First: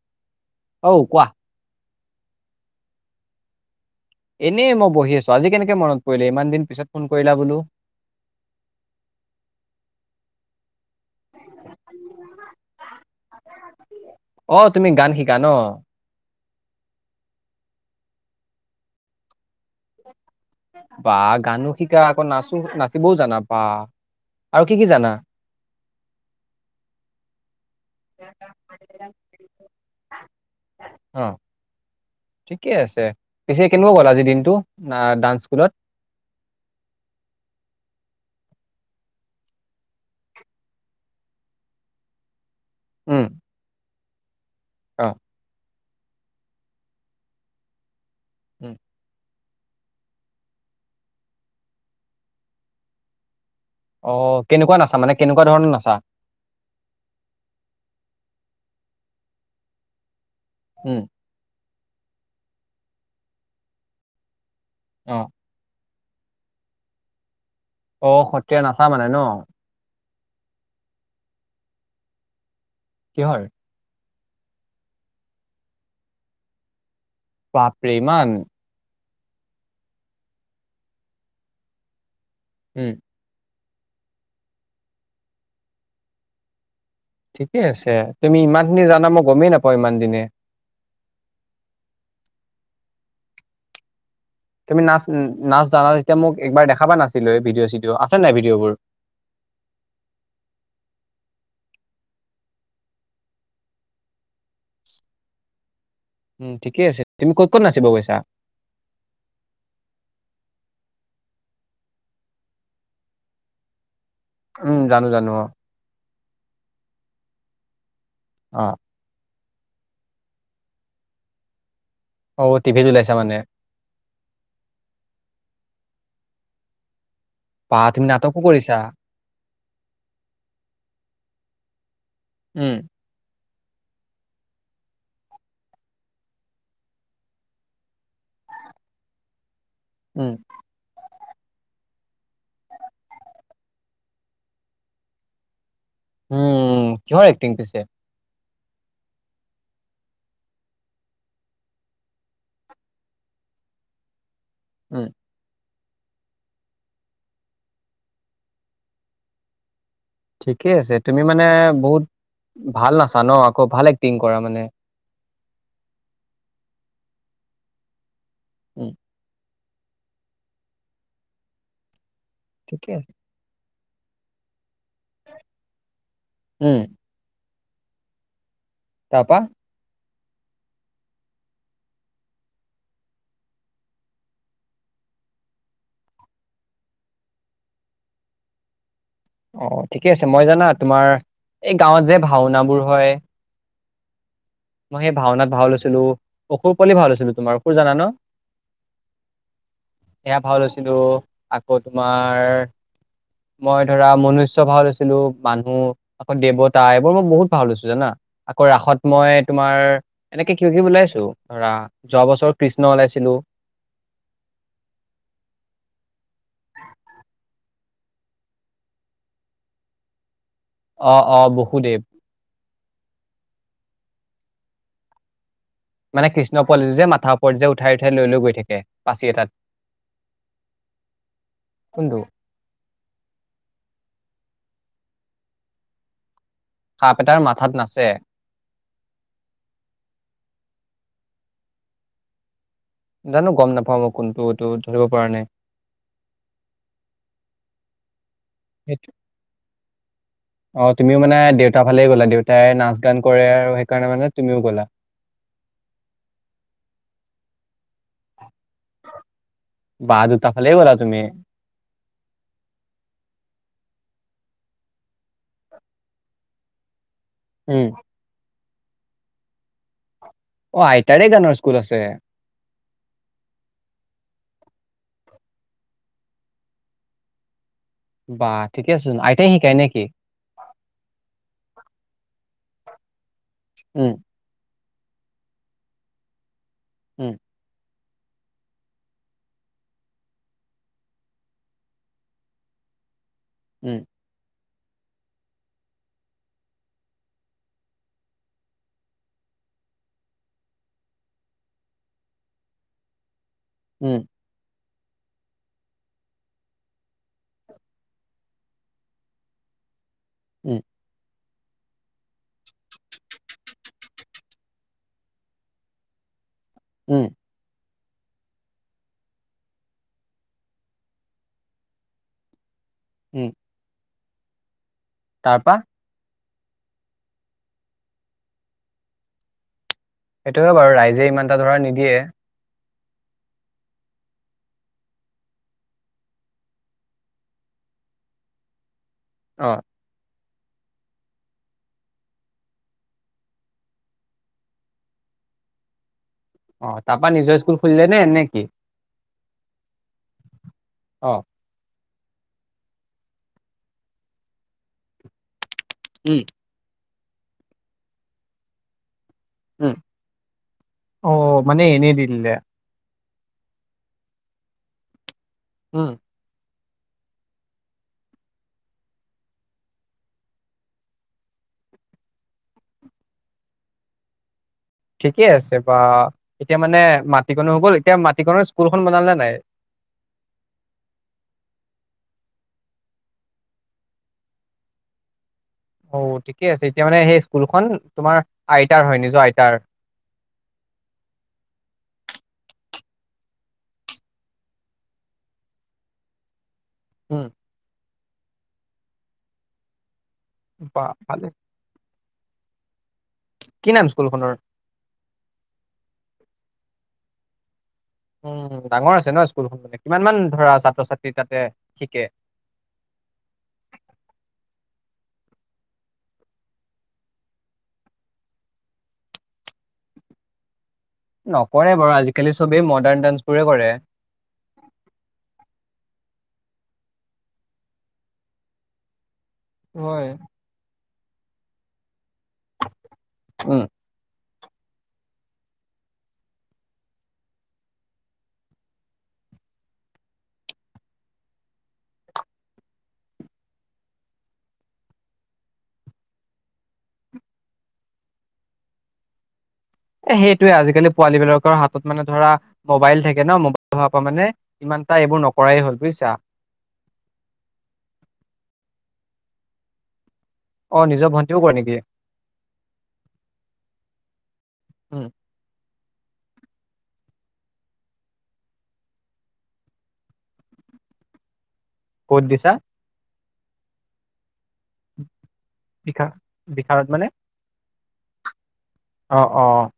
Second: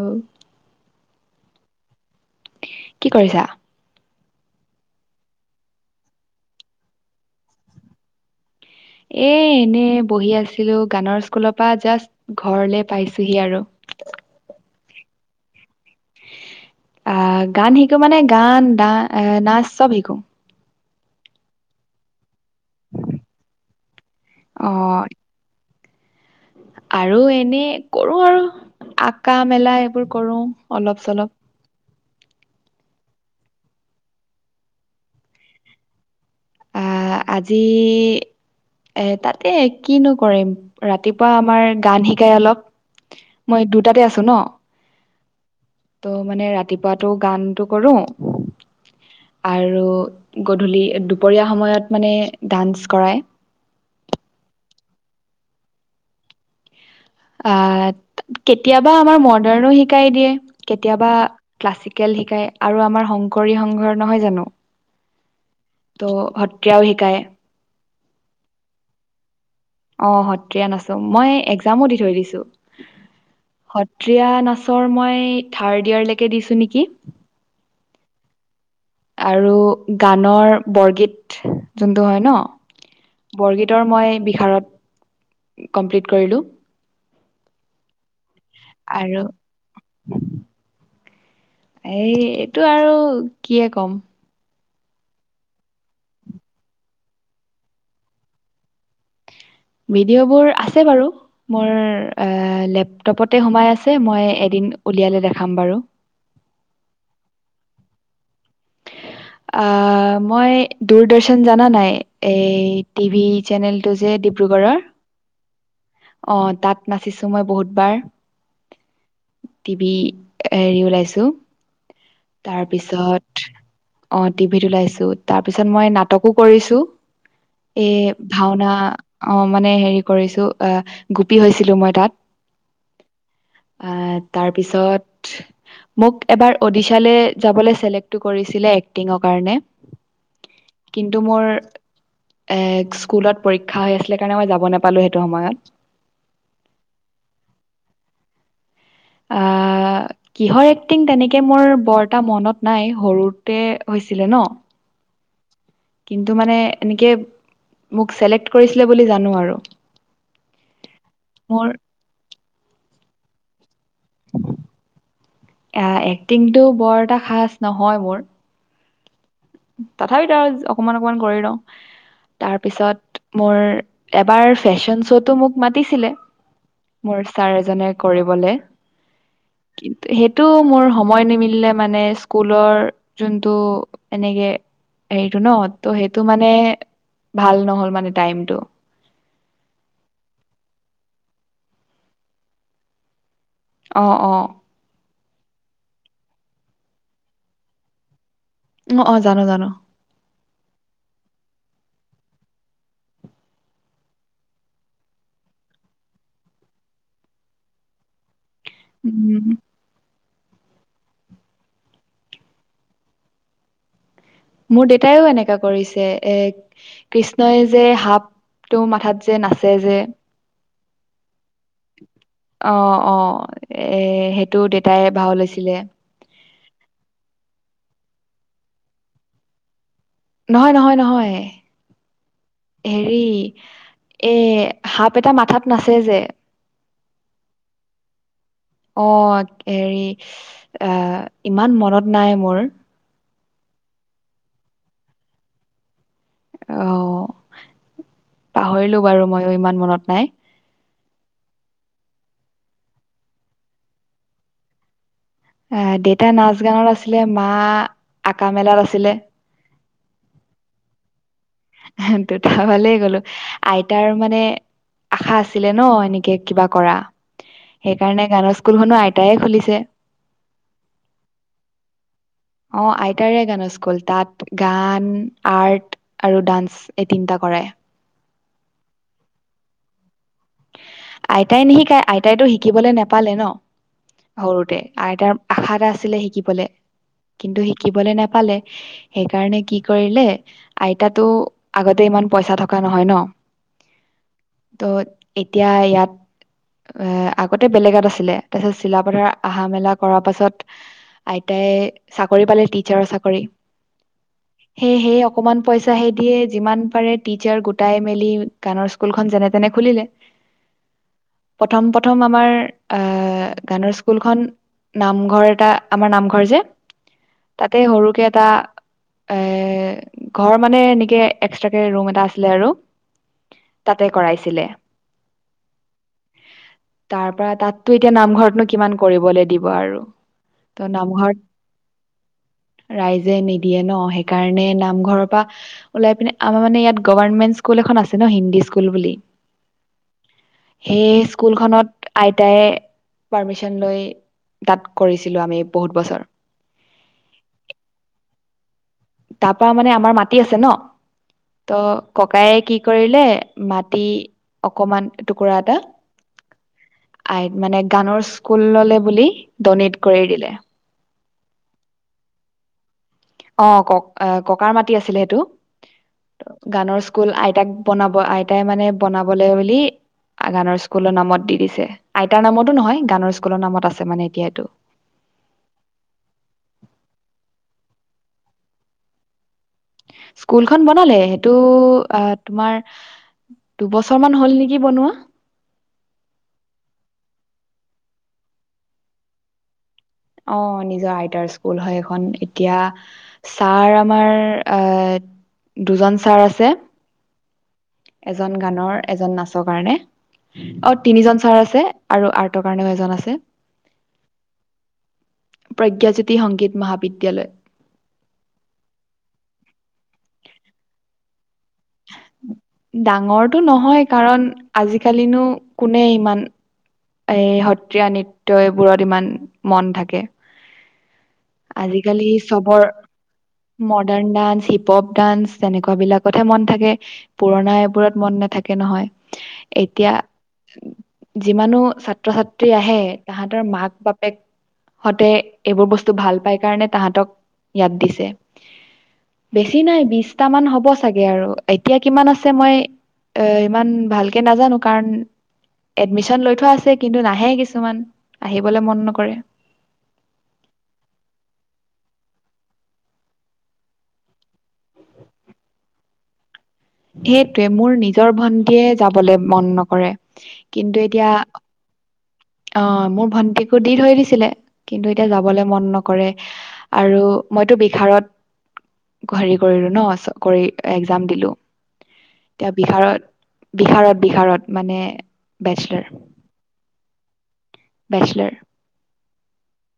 অ। ঔ কোৱা। কি কৰিছা? এনেই মই বহি আছো, আজি কেনেকে মনত পৰিলে? ইমান দিন পিছত ফোন কৰিলা বোলো। এ এনেই বহি আছিলো গানৰ স্কুলৰ পৰা জাষ্ট ঘৰলে পাইছোহি আৰু। অ তুমি গান শিকা ন? আহ গান শিকো মানে দা নাচ চব শিকো। বাহ গানো শিকা আকৌ নাচো নাচিবও জানা বাহ, আৰু অ কি কি জানা? আৰু এনেই কৰোঁ আৰু আকা মেলা এইবোৰ কৰোঁ অলপ অ চলপ। ঠিকে আছে, পিছে কেনেকুৱ গ'ল আজি দিনটো না ডান্স স্কুলত? আ আজি এ তাতে কিনো কৰিম ৰাতিপুৱা আমাৰ গান শিকাই অলপ। মই দুটাতে আছো ন? অঁ। ত' মানে ৰাতিপুৱাতটো গানটো কৰোঁ উম। আৰু গধূলি দুপৰীয়া সময়ত মানে ডান্স কৰায়। অ কেনেকুৱা নাচা মানে কেনেকুৱা ধৰণৰ নাচা? আহ কেতিয়াবা আমাৰ মডাৰ্ণো শিকাই দিয়ে, উম কেতিয়াবা ক্লাছিকেল শিকাই আৰু আমাৰ শংকৰী সংঘৰ নহয় জানো অঁ। ত' সত্ৰীয়াও শিকায়। অ সত্ৰীয়া নাচা মানে ন? অ সত্ৰীয়া নাচুং, মই একজামো দি থৈ দিছো। কিহৰ? সত্ৰীয়া নাচৰ মই থাৰ্ড ইয়াৰলেকে দিছো নেকি। বাপৰে ইমান! আৰু গানৰ বৰগীত যোনটো হয় ন উম। বৰগীতৰ মই বিশহাৰত, কমপ্লিট কৰিলোঁ। ঠিকে আছে তুমি ইমানখিনি জানা আৰু মই গমেই নাপাওঁ ইমান দিনে। এই এইটো আৰু কিয়ে কম। তুমি নাচ নাচ জানা যেয়া মোক একবাৰ দেখা বা না নাচিলৈ ভিডিঅ' চিডিঅ' আছে নাই ভিডিঅ' বোৰ। ভিডিঅ'বোৰ আছে বাৰু। মোৰ লেপটপতে সোমাই আছে মই এদিন উলিয়ালে দেখাম বাৰু। উম ঠিকে আছে, তুমি ক'ত কত নাচিব গৈছা? [unintelligible] আহ মই দূৰদৰ্শন জাননা নাই এ টিভি চেনেলটো যে। উম, ডিব্ৰুগড়ৰ, জানো জানো অ তাত নাচিছো মই বহুতবাৰ। অ। টিভি হেৰি ওলাইছো। অ টিভিত ওলাইছা তাৰপিছত মানে। অ টিভিত ওলাইছো তাৰপিছত মই নাটকো কৰিছো। বাহ এ তুমি নাটকো ভাওনা কৰিছা? অ মানে হেৰি কৰিছো আহ গোপী হৈছিলো মই তাত। উম। আহ তাৰপিছত- মোক এবাৰ উড়িষ্যালৈ যাবলৈ চিলেক্টটো এক্টিঙৰ কাৰণে। উম'। কিন্তু মোৰ, এ স্কুলত পৰীক্ষা হৈ আছিলে কাৰণে মই যাব নেপালো সেইটো সময়ত। উম কিহৰ এক্টিং পিছে? আ কিহৰ এক্টিং তেনেকে মোৰ বৰ এটা মনত নাই সৰুতে হৈছিলে ন। উম। কিন্তু মানে এনেকে, মোক চিলেক্ট কৰিছিলে বুলি জানো আৰু। ঠিকেই আছে তুমি মানে মোৰ বহুত ভাল নাচা ন, আকৌ ভাল এক্টিং কৰা মানে। এক্টিংটো বৰ এটা সাজ নহয় মোৰ। উম। তথাপিতো আৰু অকমান অকমান কৰি লওঁ, ঠিকে আছে। তাৰপিছত- মোৰ এবাৰ ফেশ্বন শ্ব'তটো মোক মাতিছিলে। উম। মোৰ ছাৰ এজনে কৰিবলে। তাৰপৰা। কিন্তু সেইটো মোৰ সময় নিমিলিলে মানে স্কুলৰ যোনটো- এনেকে হেৰিটো ন ত' সেইটো মানে ভাল নহল মানে টাইমতটো। অ', ঠিকে আছে মই জানা তোমাৰ এই গাঁৱত যে ভাওনাবোৰ হয়। অঁহ অঁহ। মই সেই ভাওনাত ভাল লৈছিলোঁ অসুৰ পোৱালি ভাল লৈছিলোঁ, তোমাৰ অসুৰ জানা ন? অ' অ' জানো জানো। সেয়া ভাও লৈছিলো আকৌ তোমাৰ- মই ধৰা মনুষ্য ভাও লৈছিলো মানুহ- আকৌ দেৱতা, এইবোৰ মই বহুত ভাও লৈছো জানা আকৌ ৰাসত মই - উম তাৰ এনেকে কিবা কিবি ওলাইছো ধৰা যোৱা বছৰ কৃষ্ণ ওলাইছিলো। মোৰ দেউতাইও এনেকা কৰিছে এ কৃষ্ণই যে সাপটো মাথাত যে নাচে যে অ'-অ' বসুদেৱ অ'-অ' এ সেইটো দেউেতাই ভাও লৈছিলে। মানে কৃষ্ণ পোৱালিটো যে মাথাৰ ওপৰত যে উঠাই-উঠাই লৈ-লৈ গৈ থাকে পাচি এটাত। নহয়-নহয়-নহয। কোনটো হেৰি এ সাপ এটা মাথাত নাচে যে সাপ এটাৰ মাথাত নাচে অ' হেৰি, আহ ইমান মনত নাই মোৰ। জানো গম নাপাওঁ মই কোনটো এইটো ধৰিব পৰা নাই অ' পাহৰিলো সেইটো বাৰু মইয়ো ইমান মনত নাই। অ তুমিও মানে দেউতাৰ ফালেই গ'লা, দেউতাই নাচ গান কৰে আৰু সেইকাৰণে মানে তুমিও গ'লা। আহ, দেউতা নাচ গানত আছিলে মা আকা মেলাত আছিলে। বাহ দুটা ফালেই গলা তুমি। দুটা ফালেই গ'লো আইতাৰ মানে আশা আছিলে ন' এনেকে কিবা কৰা, উম সেইকাৰণে গানৰ স্কুলখনো আইতায়ে খুলিছে। অ' আইতাৰে গানৰ স্কুল আছে। অ আইতাৰে গানৰ স্কুল তাত গান, আৰ্ট আৰু ডান্স এই তিনটা কৰাই। বাহ ঠিকে আছেচুন আইতাই শিকাই নেকি? আইতাই নিশিকায় আইতাইতো শিকিবলৈ নোপালে ন। উম' সৰুতে, আইতাৰ আশা এটা আছিলে শিকিবলে উম' কিন্তু শিকিবলে নাপালে। সেইকাৰণে কি কৰিলে, আইতাটো আগতে ইমান পইচা থকা নহয় ন উম'- ত য়া ইয়াত এ আগতে বেলেগত আছিলে তাৰপিছত চিলাপথাৰ আহা মেলা কৰাৰ পাছত আইতাই চাকৰি পালে টিচাৰৰ চাকৰি। উম। সেয়েহে অকমান পইচা হেই দিয়ে যিমান পাৰে টিচাৰ গোটাই মেলি গানৰ স্কুলখন যেনেতেনে খুলিলে। উম' প্ৰথম-প্ৰথম আমাৰ আহ গানৰ স্কুলখন নামঘৰ এটা আমাৰ নামঘৰ যে উম'- তাতে সৰুকে এটা এ ঘৰ মানে এনেকে এক্সট্ৰাকে ৰুম এটা আছিলে আৰু উম। তাতে কৰাইছিলে। তাৰপা তাৰপৰা তাততো এতিয়া নামঘৰতনো কিমান কৰিবলৈ দিব আৰু। সেইটো হয় ত' বাৰু ৰাইজে নামঘৰত ইমান এটা ধৰা নিদিয়ে। ৰাইজে নিদিয়ে ন সেইকাৰণে নামঘৰৰ পা ওলাই পিনে আমাৰ মানে ইয়াত গভৰ্ণমেণ্ট স্কুল এখন আছে ন হিন্দী স্কুল বুলি অ সেই স্কুলখনত আইতাই পাৰ্মিচন লৈ তাত কৰিছিলো আমি বহুত বছৰ অ তাপা নিজৰ স্কুল খুলিলে এনে নে তাৰপা মানে আমাৰ মাটি আছে ন অ ত ককায়ে কি কৰিলে মাটি অকমান এটুকুৰা এটা উম আইক মানে গানৰ স্কুলললে বুলি উম। ডনেট কৰি দিলে অ মানে এনে দি দিলে অ ক ককাৰ মাটি আছিলে সেইটো উম গানৰ স্কুল আইতাক বনাব আইতাই মানে বনাবলৈ বুলি গানৰ স্কুলৰ নামত দি দিছে আইতাৰ নামতো নহয় গানৰ স্কুলৰ নামত আছে মানে এতিয়া টো ঠিকে আছে বা এতিয়া মানে মাটিকণো হৈ গ'ল এতিয়া মাটিকণৰ স্কুলখন বনালে নাই স্কুলখন বনালে সেইটো আহ তোমাৰ দুবছৰ মান হ'ল নেকি বনোৱা অ ঠিকে আছে এতিয়া মানে সেই স্কুলখন তোমাৰ আইতাৰ হয় নিজৰ আইতাৰ অ নিজৰ আইতাৰ স্কুল হয় এখন এতিয়া ছাৰ আমাৰ আহ দুজন ছাৰ আছে উম এজন গানৰ এজন নাচৰ কাৰণে অ বাহ তিনিজন ভালে। ছাৰ আছে আৰু আৰ্টৰ কাৰণেও এজন আছে কি নাম স্কুলখনৰ প্ৰজ্ঞাজ্যোতি সংগীত মহাবিদ্যালয় উম ডাঙৰ আছে ন স্কুলখন মানে কিমান মান ধৰা ছাত্ৰ ছাত্ৰী তাতে শিকে ডাঙৰটো নহয় কাৰণ আজিকালিনো কোনে ইমান এই সত্ৰীয়া নৃট্যবোৰত ইমান মন থাকে নকৰে বাৰু আজিকালি চবেই চবৰ মডাৰ্ণ ডান্স বোৰে কৰে। মডাৰ্ণ ডান্স শি পপ ডান্স তেনেকুৱা বিলাকতহে মন থাকে পুৰণা এইবোৰত মন নাথাকে নহয় এতিয়া হয়। যি মানো ছা ছাত্ৰ ছাত্ৰী আহে তাহাঁতৰ উম, মাক বাপেক সতে এইবোৰ বস্তু ভাল পাই কাৰণে তাহাঁতক ইয়াত দিছে বেছি নাই বিশটামান হ'ব চাগে আৰু এতিয়া কিমান আছে মই এ ইমান ভালকে নাজানো কাৰণ এডমিচন লৈ থোৱা আ কিন্তু নাহে কিছুমান আহিবলে মন নকৰে। এ সেইটোৱে আজিকালি পোৱালী বিলাকৰ হাতত মানে ধৰা মোবাইল থাকে ন মোবাইল হোৱাৰ পা মানে ইমান এটা এইবোৰ নকৰাই হল বুইছা। সেইটোৱে মোৰ নিজৰ ভন্টিয়ে যাবলৈ মন নকৰে কিন্তু অ এতিয়া নিজৰ ভণ্টিও কৰে নেকি অ মোৰ ভন্টিকো দি থৈ দিছিলে কিন্তু উম এতিয়া যাবলৈ মন নকৰে আৰু মইতো বিহাৰত হেৰি কৰিলো ন কৰি একজাম দিলো। ক'ত এতিয়া দিছা? বিহাৰত বিহাৰত বিহাৰত মানে বেচলাৰ বিহা বিহাৰত মানে বেচলাৰ অ', অ', অ',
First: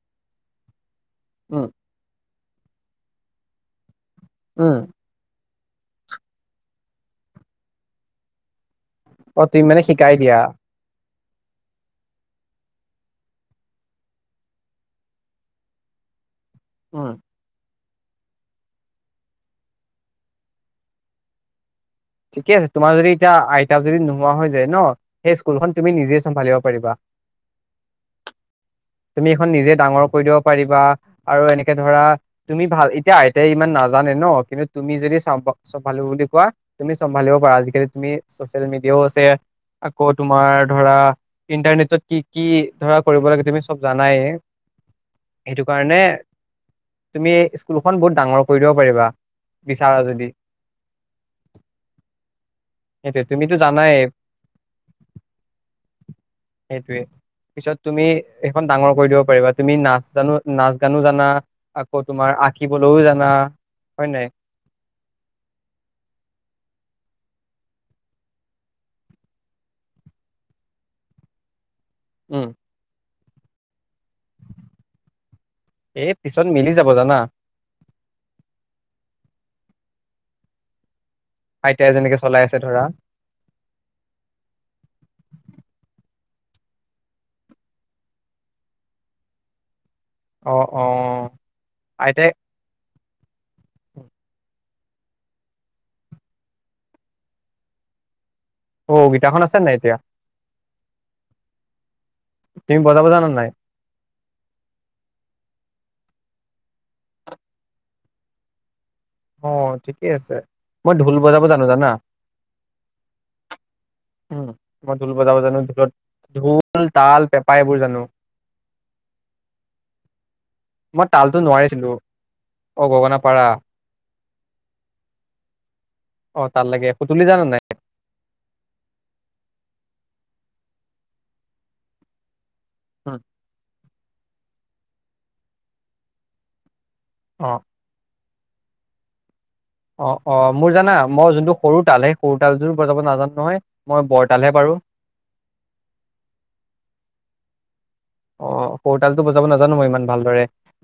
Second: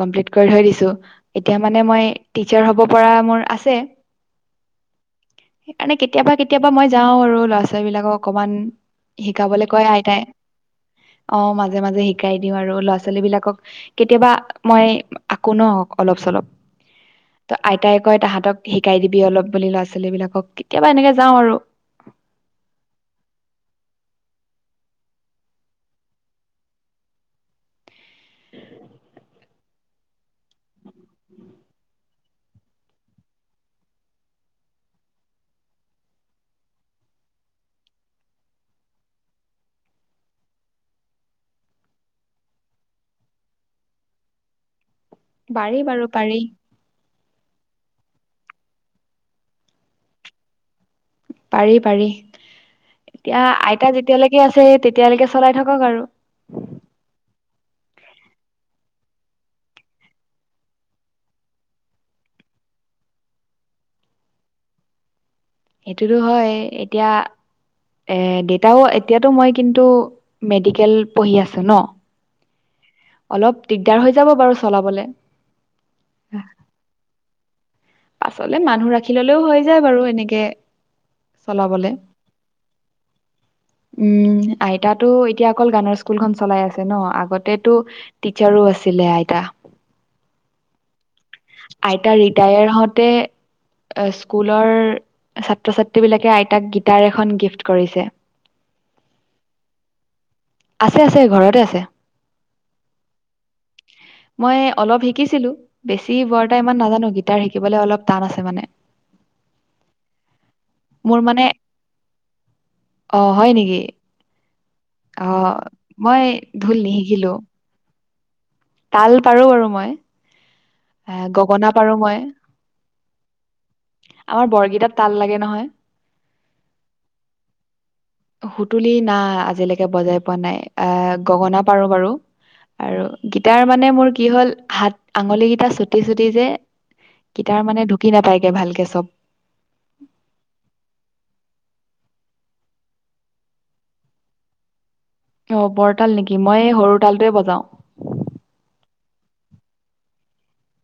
কম্পিলিত কৰি থৈ দিছোঁ। এতিয়া উম মানে মই টিচাৰ হব পৰা মোৰ আছে। উম', সেইকাৰণে কেতিয়াবা কেতিয়াবা মই যাওঁ আৰু ল'ৰা ছোৱালী বিলাকক অকমান অ তুমি শিকাবলৈ মানে কয় শিকাই আইতাই দিয়া অ মাজে মাজে শিকাই দিওঁ আৰু ল'ৰা ছোৱালী বিলাকক কেতিয়াবা মই আকো ন অলপ চলপ হয়। ত আইতাই কয় তাহাঁতক শিকাই দিবি অলপ বুলি ল'ৰা ছোৱালী বিলাকক কেতিয়াবা এনেকে যাওঁ আৰু ঠিকে আছে। তোমাৰ যদি এতিয়া আইতা যদি নোহোৱা হৈ যায়। ন সেই স্কুলখন তুমি নিজে চম্ভালিব পাৰিবা। [inaudible] সেইখন নিজে ডাঙৰ কৰি দিব পাৰিবা আৰু এনেকে ধৰা তুমি ভাল এতিয়া আইতাই ইমান নাজানে ন কিন্তু তুমি যদি চ চ ভালো বুলি কোৱা তুমি চম্ভালিব পাৰা আজিকালি তুমি চচিয়েল মিডিয়াও আছে। আকৌ তোমাৰ ধৰা ইণ্টাৰনেটত কি কি ধৰা কৰিব লাগে তুমি চব জানাই। সেইটো পাৰি কাৰণে বাৰু পাৰি তুমি স্কুলখন বহুত ডাঙৰ কৰি দিব পাৰিবা বিচাৰা যদি পাৰি পাৰি সেইটোৱে এতিয়া তুমিতো জানাই আইতা যেতিয়ালৈকে আছে তেতিয়ালৈকে চলাই থাকক আৰু সেইটোৱে পিছত তুমি সেইখন ডাঙৰ কৰি দিব পাৰিবা তুমি নাচ জানো নাচ গানো জানা। আকৌ তোমাৰ আঁকিবলৈও জানা হয় নাই। সেইটোতো হয় এতিয়া এ দেতাও এতিয়াতো মই কিন্তু মেডিকেল পঢ়ি আছো ন। উম', অলপ দিগদাৰ হৈ যাব বাৰু চলাবলে এ পিছত মিলি যাব জানা পাছলে মানুহ ৰাখি ললেও হৈ যায় বাৰু এনেকে আইতাই চলাবলে যেনেকে চলাই আছে ধৰা উম আইতাতো এতিয়া অকল গানৰ স্কুলখন চলাই আছে ন আগতে টিচাৰো আছিলে আইতা অ', অ'। আইতা আইতাই ৰিটায়াৰ হতে স্কুলৰ ছাত্ৰ ছাত্ৰী বিলাকে আইতাক গীটাৰ এখন গিফ্ট কৰিছে। অ', গীতটাখন আছে নাই এতিয়া আছে আছে ঘৰতে আছে। তুমি বজাব জানাৰ নাই। মই অলপ শিকিছিলো। বেছি বৰ্তটা ইমান নাজানো গীটাৰ শিকিবলৈ অলপ টান আছে। মানে অ', ঠিকেই আছে। মই ঢোল মোৰ মানে বজাব জানো জানা। অ', হয় নেকি? উ মই ঢোল অ বজাব জানো ঢোলত মই ঢোল তাল নিশিকিলো পেঁপা এইবোৰ জানো। তাল পাৰো বাৰু মই মই এ তালতো গগনা নোৱাৰিছিলো পাৰো মই। অ গগনা পাৰা আমাৰ বৰগেইটাত তাল লাগে নহয় অ তাত লাগে সুতুলি জান নাই সুতুলি না আজিলৈকে বজাই পোৱা নাই আহ গগনা পাৰো বাৰু আৰু উম, গীটাৰ মানে মোৰ কি হল হাত আঙুলি গেইটা চুটি চুটি যে। অ', গীটাৰ মানে ঢুকি নাপায়গে ভালকে চব। অ অ মোৰ জানা মই যোনটো সৰু তাল সেই সৰু তাল যোৰ যাব নাজানো নহয় মই বৰতালহে পাৰো। অ বৰতাল নেকি মই সৰু তালটোৱে বজাও। অ বৰ্টাল টো বজাব নাজানো মই ইমান ভালদৰে।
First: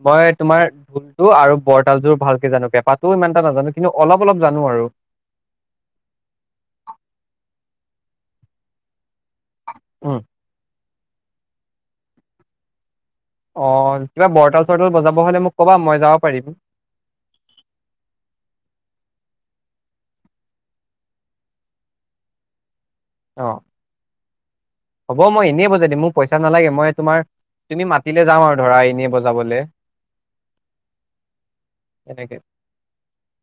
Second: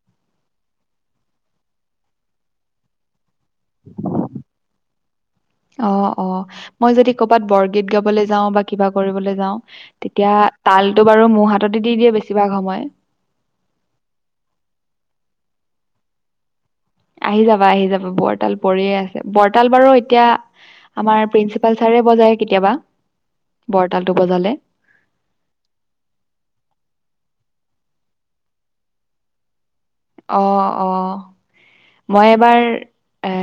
মই তোমাৰ ঢোলতো আৰু বৰতালযোৰ ভালকে জানো বেপাত। তো ইমান এটা নাজানো কিন্তু অলপ অলপ জানো আৰু। অ অ মই যদি কৰ'বাত বৰগীত গাবলৈ যাওঁ বা কিবা কৰিবলৈ যাওঁ উম। তেতিয়া। তালটো বাৰু মোৰ হাততে দি দিয়ে বেছিভাগ সময়। অ কিবা বৰতাল চৰতল বজাব হ'লে মোক ক'বা মই যাব পাৰিম। আহি যাবা আহি যাবা বৰৰতাল পৰিয়ে আছে বৰতাল বাৰু এতিয়া। আমাৰ প্ৰিন্সিপাল ছাৰে বজায় কেতিয়াবা অ', বৰ্তাল টো বজালে। হ'ব মই এনেই বজাই দিম মোৰ পইচা নালাগে মই তোমাৰ। তুমি মাতিলে যাও আৰু ধৰা এনেই বজাবলৈ। অ অ মই এনেকে। এবাৰ। এ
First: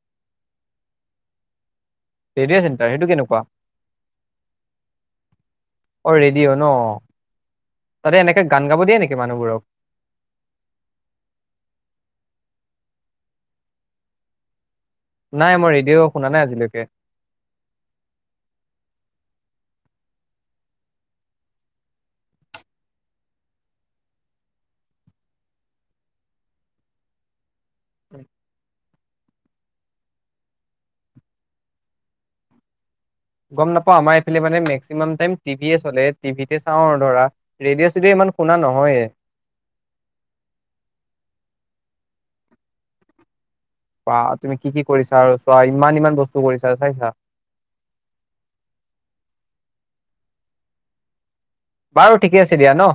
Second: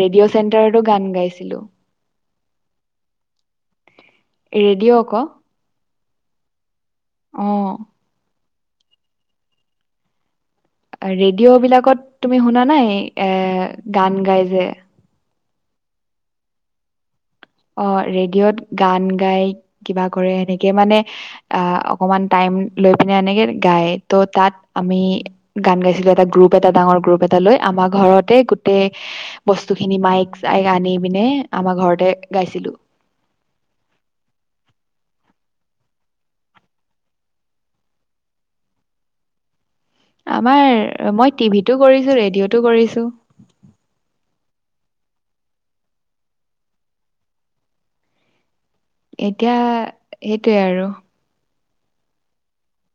ৰেডিঅ' চেণ্টাৰতো গান গাইছিলো। ৰেডিঅ' চেণ্টাৰ সটো কেনেকুৱা। ৰেডিঅ' ক। অ ৰেডিঅ' ন। উম। সদায় এনেকে গান গাব দিয়ে নেকি মানুহবোৰক। ৰেডিঅ' বিলাকত তুমি শুনা নাই এ গান গাই যে। নাই মই ৰেডিঅ' শুনা নাই আজিলৈকে। অ ৰেডিঅ'ত গান গাই কিবা কৰে সেনেকে মানে। আহ অকমান টাইম লৈ পিনে এনেকে গায় ত' তাত আমি। গান গাইছিলো এটা গ্ৰুপ এটা ডাঙৰ গ্ৰুপ এটা। টালৈ আমাৰ ঘৰতে গোটেই বস্তু খিনি মাইক চাইক আনি পিনে আমাৰ ঘৰতে। গাইছিলোঁ। গম নাপাওঁ আমাৰ এইফালে মানে মেক্সিমাম টাই টিভি চলে টিভিতে চাওঁ আৰু ধৰা। ৰেডিঅ' চিডিঅ' ইমান শুনা নহয়ে। আমাৰ মই টিভিতো কৰিছোঁ ৰেডিঅটো কৰিছোঁ। বা তুমি কি কি কৰিছা আৰু চোৱা ইমান ইমান বস্তু কৰিছাঁ চাইছা। এতিয়া সেইটোৱে আৰু। বাৰু ঠিকে আছে দিয়া ন।